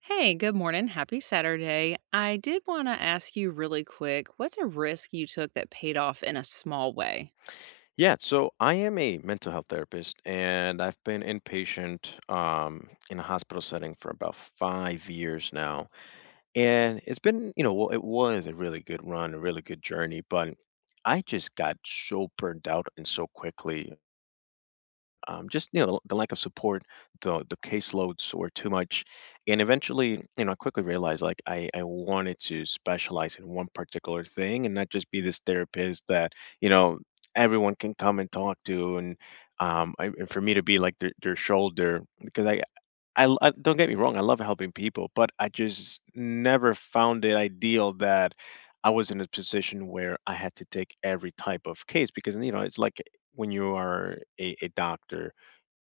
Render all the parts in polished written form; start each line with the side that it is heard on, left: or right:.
right: Hey, good morning. Happy Saturday. I did want to ask you really quick, what's a risk you took that paid off in a small way?
left: Yeah, so I am a mental health therapist, and I've been inpatient in a hospital setting for about 5 years now. And it's been, you know, well, it was a really good run, a really good journey, but I just got so burned out and so quickly. Just you know the lack of support the caseloads were too much, and eventually you know I quickly realized like I wanted to specialize in one particular thing and not just be this therapist that, you know, everyone can come and talk to. And and for me to be like their shoulder because I don't get me wrong, I love helping people, but I just never found it ideal that I was in a position where I had to take every type of case because you know it's like when you are a doctor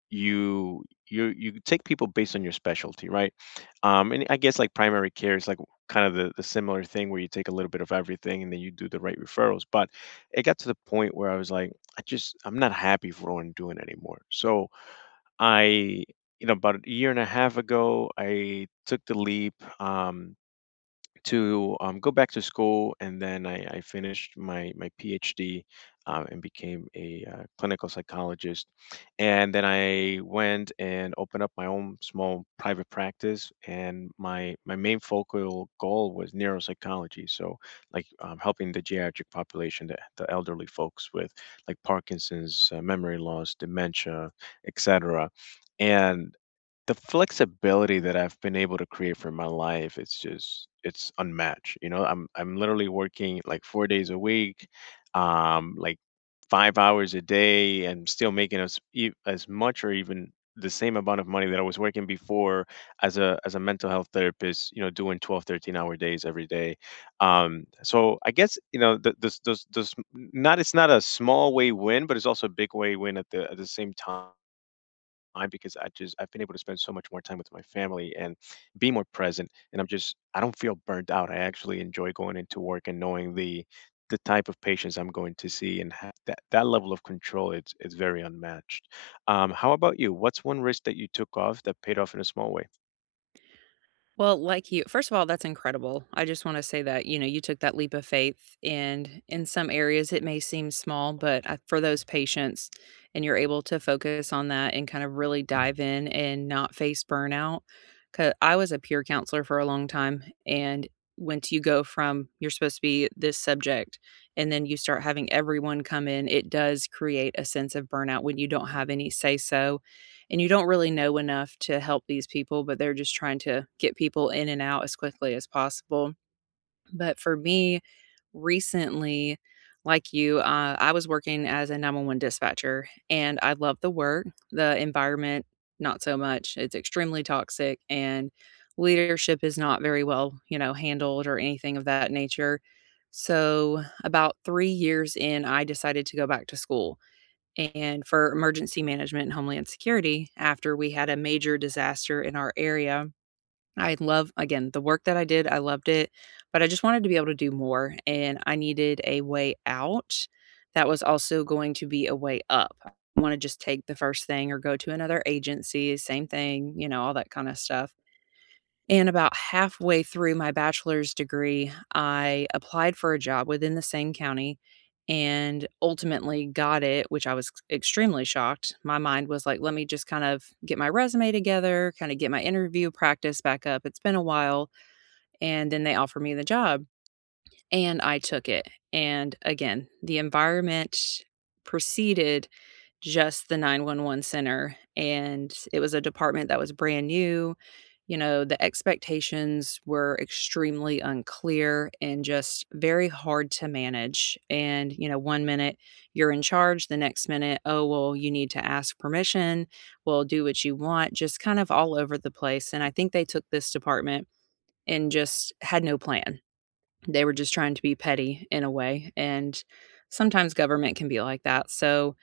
left: you take people based on your specialty, right? And I guess like primary care is like kind of the similar thing where you take a little bit of everything and then you do the right referrals. But it got to the point where I was like, I just I'm not happy for what I'm doing anymore. So I you know about a year and a half ago I took the leap. Um, to go back to school, and then I finished my PhD, and became a clinical psychologist. And then I went and opened up my own small private practice, and my main focal goal was neuropsychology. So like helping the geriatric population, the elderly folks with like Parkinson's, memory loss, dementia, etc. And the flexibility that I've been able to create for my life, it's just it's unmatched. You know, I'm literally working like 4 days a week, um, like 5 hours a day, and still making as much or even the same amount of money that I was working before as a mental health therapist. You know, doing 12, 13 hour days every day. So I guess you know the, this not it's not a small way win, but it's also a big way win at the same time because I just I've been able to spend so much more time with my family and be more present. And I'm just I don't feel burnt out. I actually enjoy going into work and knowing the type of patients I'm going to see and have that level of control. It's very unmatched. How about you? What's one risk that you took off that paid off in a small way?
right: Well, like you first of all, that's incredible. I just wanna say that, you know, you took that leap of faith, and in some areas, it may seem small, but I for those patients and you're able to focus on that and kind of really dive in and not face burnout. Because I was a peer counselor for a long time, and once you go from, "You're supposed to be this subject," and then you start having everyone come in, it does create a sense of burnout when you don't have any say so and you don't really know enough to help these people, but they're just trying to get people in and out as quickly as possible. But for me, recently, like you, I was working as a 911 dispatcher and I love the work, the environment, not so much. It's extremely toxic and leadership is not very well, you know, handled or anything of that nature. So, about 3 years in, I decided to go back to school and for emergency management and homeland security after we had a major disaster in our area. I love, again, the work that I did, I loved it, but I just wanted to be able to do more, and I needed a way out that was also going to be a way up. I want to just take the first thing or go to another agency, same thing, you know, all that kind of stuff. And about halfway through my bachelor's degree, I applied for a job within the same county and ultimately got it, which I was extremely shocked. My mind was like, let me just kind of get my resume together, kind of get my interview practice back up. It's been a while. And then they offered me the job and I took it. And again, the environment proceeded just the 911 center, and it was a department that was brand new, you know, the expectations were extremely unclear and just very hard to manage, and, you know, one minute you're in charge, the next minute, "Oh, well, you need to ask permission, well, do what you want," just kind of all over the place, and I think they took this department and just had no plan. They were just trying to be petty in a way, and sometimes government can be like that, so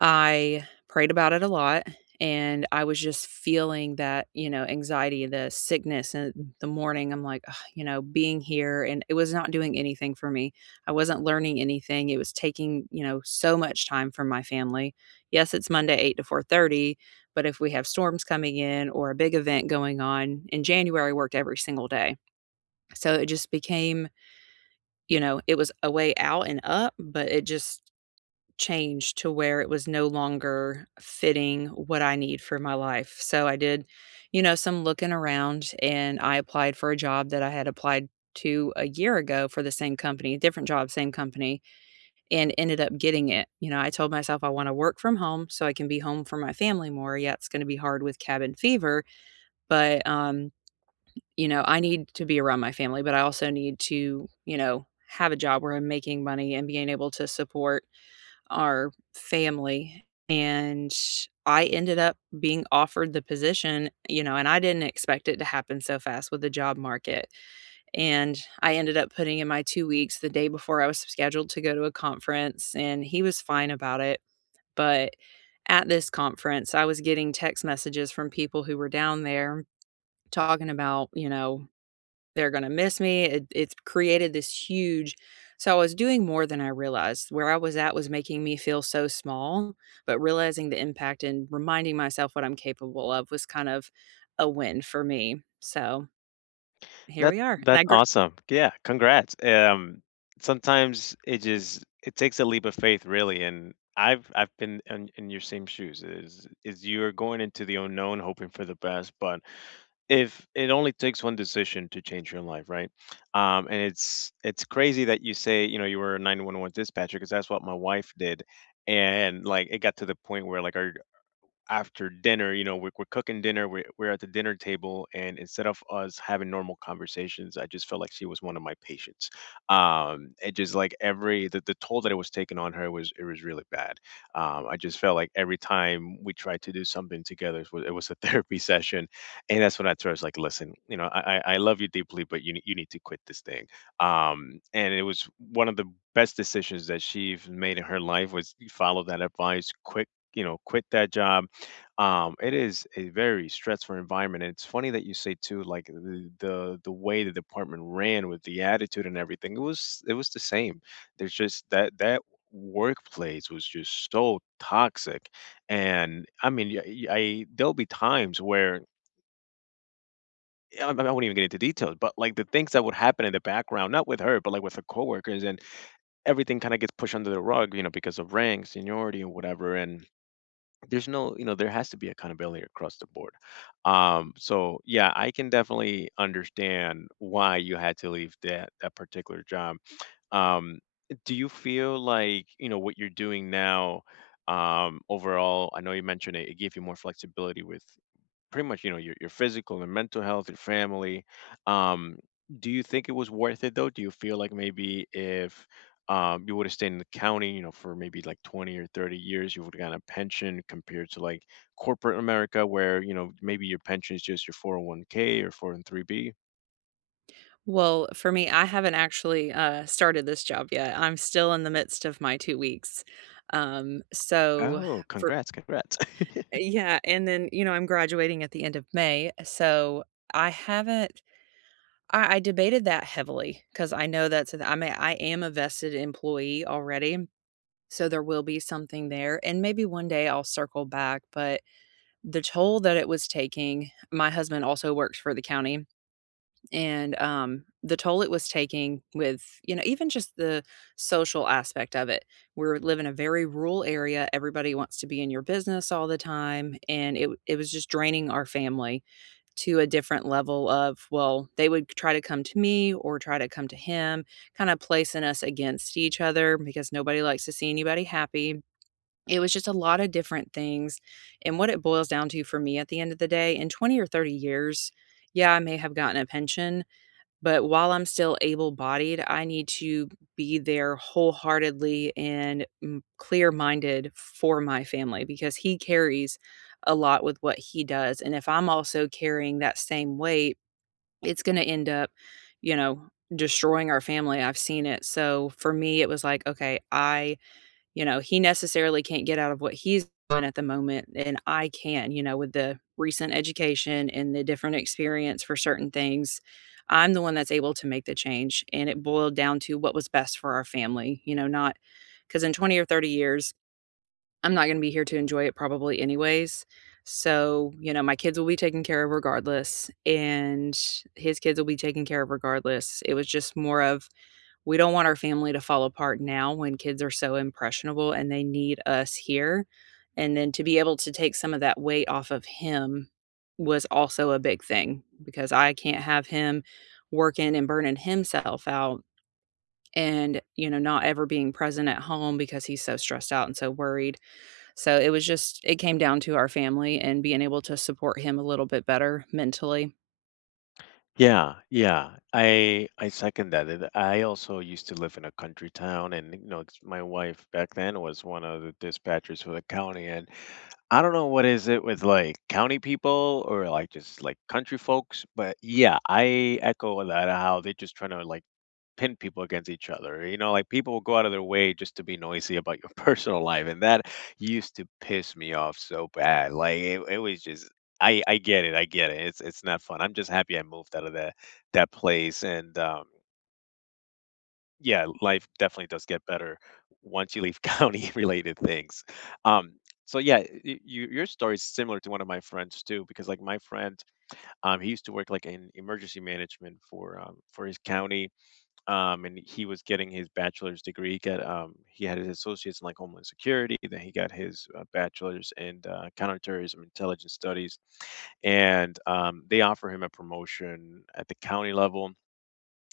right: I prayed about it a lot, and I was just feeling that, you know, anxiety, the sickness and the morning. I'm like, "Ugh," you know, being here and it was not doing anything for me. I wasn't learning anything. It was taking, you know, so much time from my family. Yes, it's Monday 8 to 4:30, but if we have storms coming in or a big event going on, in January I worked every single day. So it just became, you know, it was a way out and up, but it just change to where it was no longer fitting what I need for my life. So I did, you know, some looking around and I applied for a job that I had applied to a year ago for the same company, different job, same company, and ended up getting it. You know, I told myself I want to work from home so I can be home for my family more. Yeah, it's going to be hard with cabin fever, but you know, I need to be around my family, but I also need to, you know, have a job where I'm making money and being able to support our family and I ended up being offered the position, you know, and I didn't expect it to happen so fast with the job market. And I ended up putting in my 2 weeks the day before I was scheduled to go to a conference and he was fine about it, but at this conference, I was getting text messages from people who were down there talking about, you know, they're gonna miss me. It's created this huge so I was doing more than I realized. Where I was at was making me feel so small, but realizing the impact and reminding myself what I'm capable of was kind of a win for me. So, here
left: That
right: we are. And
left: that's
right: I grew
left: awesome. Yeah, congrats. Sometimes it just it takes a leap of faith, really, and I've been in your same shoes. Is You're going into the unknown, hoping for the best, but if it only takes one decision to change your life, right? And it's crazy that you say you know you were a 911 dispatcher because that's what my wife did, and like it got to the point where like our after dinner, you know, we're cooking dinner, we're at the dinner table, and instead of us having normal conversations, I just felt like she was one of my patients. It just like every the toll that it was taking on her was it was really bad. I just felt like every time we tried to do something together, it was a therapy session, and that's when I told her, I was like, listen, you know, I love you deeply, but you need to quit this thing. And it was one of the best decisions that she's made in her life was follow that advice, quit, you know, quit that job. It is a very stressful environment. And it's funny that you say too, like the way the department ran with the attitude and everything, it was the same. There's just that workplace was just so toxic, and I mean, I there'll be times where. I won't even get into details, but like the things that would happen in the background, not with her, but like with her coworkers, and everything kind of gets pushed under the rug, you know, because of rank, seniority, and whatever. And there's no, you know, there has to be accountability across the board. So yeah, I can definitely understand why you had to leave that particular job. Um do you feel like you know what you're doing now, um, overall? I know you mentioned it, it gave you more flexibility with pretty much, you know, your physical and mental health, your family. Um, do you think it was worth it though? Do you feel like maybe if, you would have stayed in the county, you know, for maybe like 20 or 30 years, you would have gotten a pension compared to like corporate America, where, you know, maybe your pension is just your 401k or 403b. Oh, three b?
right: well, for me, I haven't actually, started this job yet. I'm still in the midst of my 2 weeks. So
left: Oh,
right: for
left: congrats, congrats.
right: yeah, and then, you know, I'm graduating at the end of May, so I haven't I debated that heavily because I know that's I mean, I am a vested employee already, so there will be something there, and maybe one day I'll circle back, but the toll that it was taking my husband also works for the county, and, the toll it was taking with, you know, even just the social aspect of it. We're live in a very rural area, everybody wants to be in your business all the time, and it was just draining our family to a different level of, well, they would try to come to me or try to come to him, kinda placing us against each other because nobody likes to see anybody happy. It was just a lot of different things, and what it boils down to for me at the end of the day, in 20 or 30 years, yeah, I may have gotten a pension, but while I'm still able-bodied, I need to be there wholeheartedly and clear-minded for my family because he carries a lot with what he does, and if I'm also carrying that same weight, it's gonna end up, you know, destroying our family, I've seen it. So, for me, it was like, "Okay, I he necessarily can't get out of what he's doing at the moment, and I can, you know, with the recent education and the different experience for certain things, I'm the one that's able to make the change, and it boiled down to what was best for our family, you know, not because in 20 or 30 years, I'm not gonna be here to enjoy it probably anyways, so, you know, my kids will be taken care of regardless, and his kids will be taken care of regardless. It was just more of we don't want our family to fall apart now when kids are so impressionable and they need us here. And then to be able to take some of that weight off of him was also a big thing because I can't have him working and burning himself out and, you know, not ever being present at home because he's so stressed out and so worried. So it was just, it came down to our family and being able to support him a little bit better mentally.
left: Yeah, yeah. I second that. And I also used to live in a country town, and you know, it's- my wife back then was one of the dispatchers for the county. And I don't know what is it with like county people or like just like country folks, but yeah, I echo that how they're just trying to like pin people against each other. You know, like people will go out of their way just to be noisy about your personal life, and that used to piss me off so bad. Like it was just I get it, I get it. It's not fun. I'm just happy I moved out of that place, and, yeah, life definitely does get better once you leave county-related things. Um, so yeah, your story is similar to one of my friends too, because like my friend, he used to work like in emergency management for his county, and he was getting his bachelor's degree. He got he had his associates in like homeland security. Then he got his bachelor's in counterterrorism intelligence studies, and, they offer him a promotion at the county level,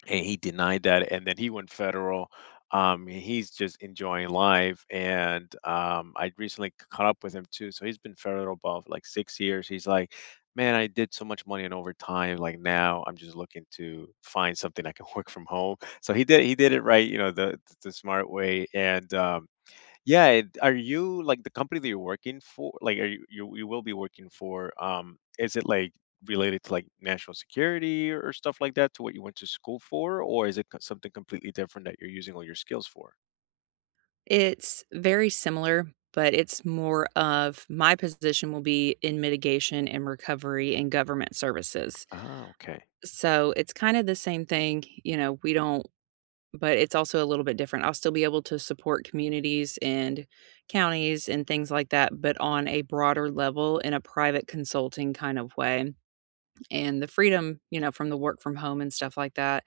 left: and he denied that, and then he went federal. And he's just enjoying life. And, um, I recently caught up with him too, so he's been federal about like 6 years. He's like, man, I did so much money in overtime. Like, now I'm just looking to find something I can work from home. So he did, he did it right, you know, the smart way. And, um, yeah, are you like the company that you're working for? Like, are you will be working for? Is it like related to like national security or stuff like that to what you went to school for, or is it something completely different that you're using all your skills for?
right: It's very similar, but it's more of my position will be in mitigation and recovery and government services.
left: Ah, okay.
right: So it's kind of the same thing, you know, we don't but it's also a little bit different. I'll still be able to support communities and counties and things like that, but on a broader level in a private consulting kind of way. And the freedom, you know, from the work from home and stuff like that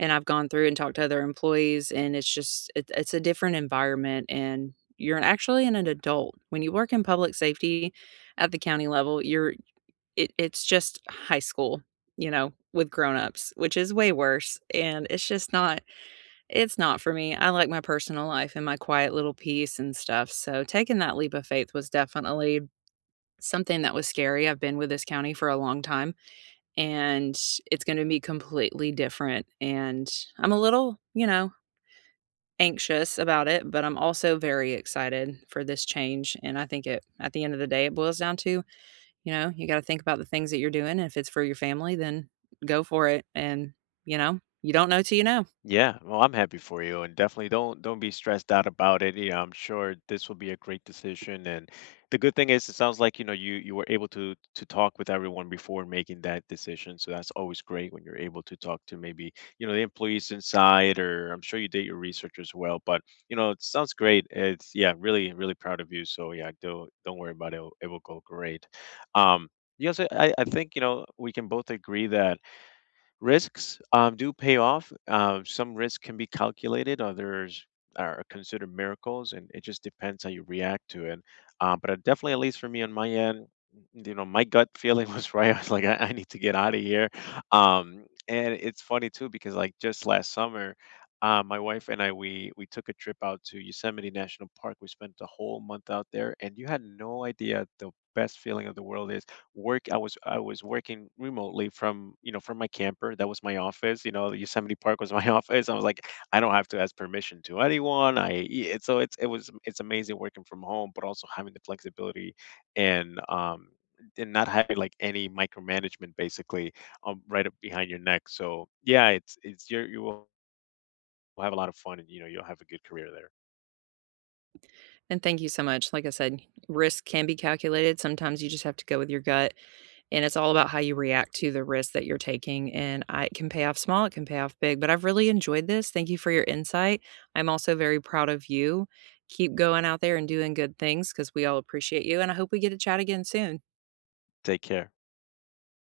right: and I've gone through and talked to other employees, and it's just it's a different environment, and you're actually an adult. When you work in public safety at the county level, you're it's just high school, you know, with grown-ups, which is way worse, and it's not for me. I like my personal life and my quiet little peace and stuff, so taking that leap of faith was definitely something that was scary. I've been with this county for a long time and it's gonna be completely different, and I'm a little, you know, anxious about it, but I'm also very excited for this change, and I think it at the end of the day, it boils down to, you know, you gotta think about the things that you're doing, if it's for your family, then go for it, and, you know, you don't know till you know.
left: Yeah, well, I'm happy for you, and definitely don't be stressed out about it. You know, I'm sure this will be a great decision, and the good thing is, it sounds like you know you were able to talk with everyone before making that decision. So that's always great when you're able to talk to maybe, you know, the employees inside, or I'm sure you did your research as well. But you know, it sounds great. It's yeah, really really proud of you. So yeah, don't worry about it. It will go great. Um, you also, I think you know we can both agree that risks, do pay off. Some risks can be calculated, others are considered miracles, and it just depends how you react to it. But I definitely, at least for me on my end, you know, my gut feeling was right. I was like, I need to get out of here. And it's funny too because like just last summer, my wife and I we took a trip out to Yosemite National Park. We spent the whole month out there, and you had no idea the best feeling of the world is work. I was working remotely from, you know, from my camper. That was my office, you know. The Yosemite park was my office. I was like, I don't have to ask permission to anyone. I Yeah, so it's it was it's amazing working from home but also having the flexibility, and, um, and not having like any micromanagement basically, um, right up behind your neck. So yeah, it's you will have a lot of fun, and you know you'll have a good career there.
right: And thank you so much. Like I said, risk can be calculated. Sometimes you just have to go with your gut. And it's all about how you react to the risk that you're taking. And I, it can pay off small, it can pay off big. But I've really enjoyed this. Thank you for your insight. I'm also very proud of you. Keep going out there and doing good things because we all appreciate you. And I hope we get to chat again soon.
left: Take care.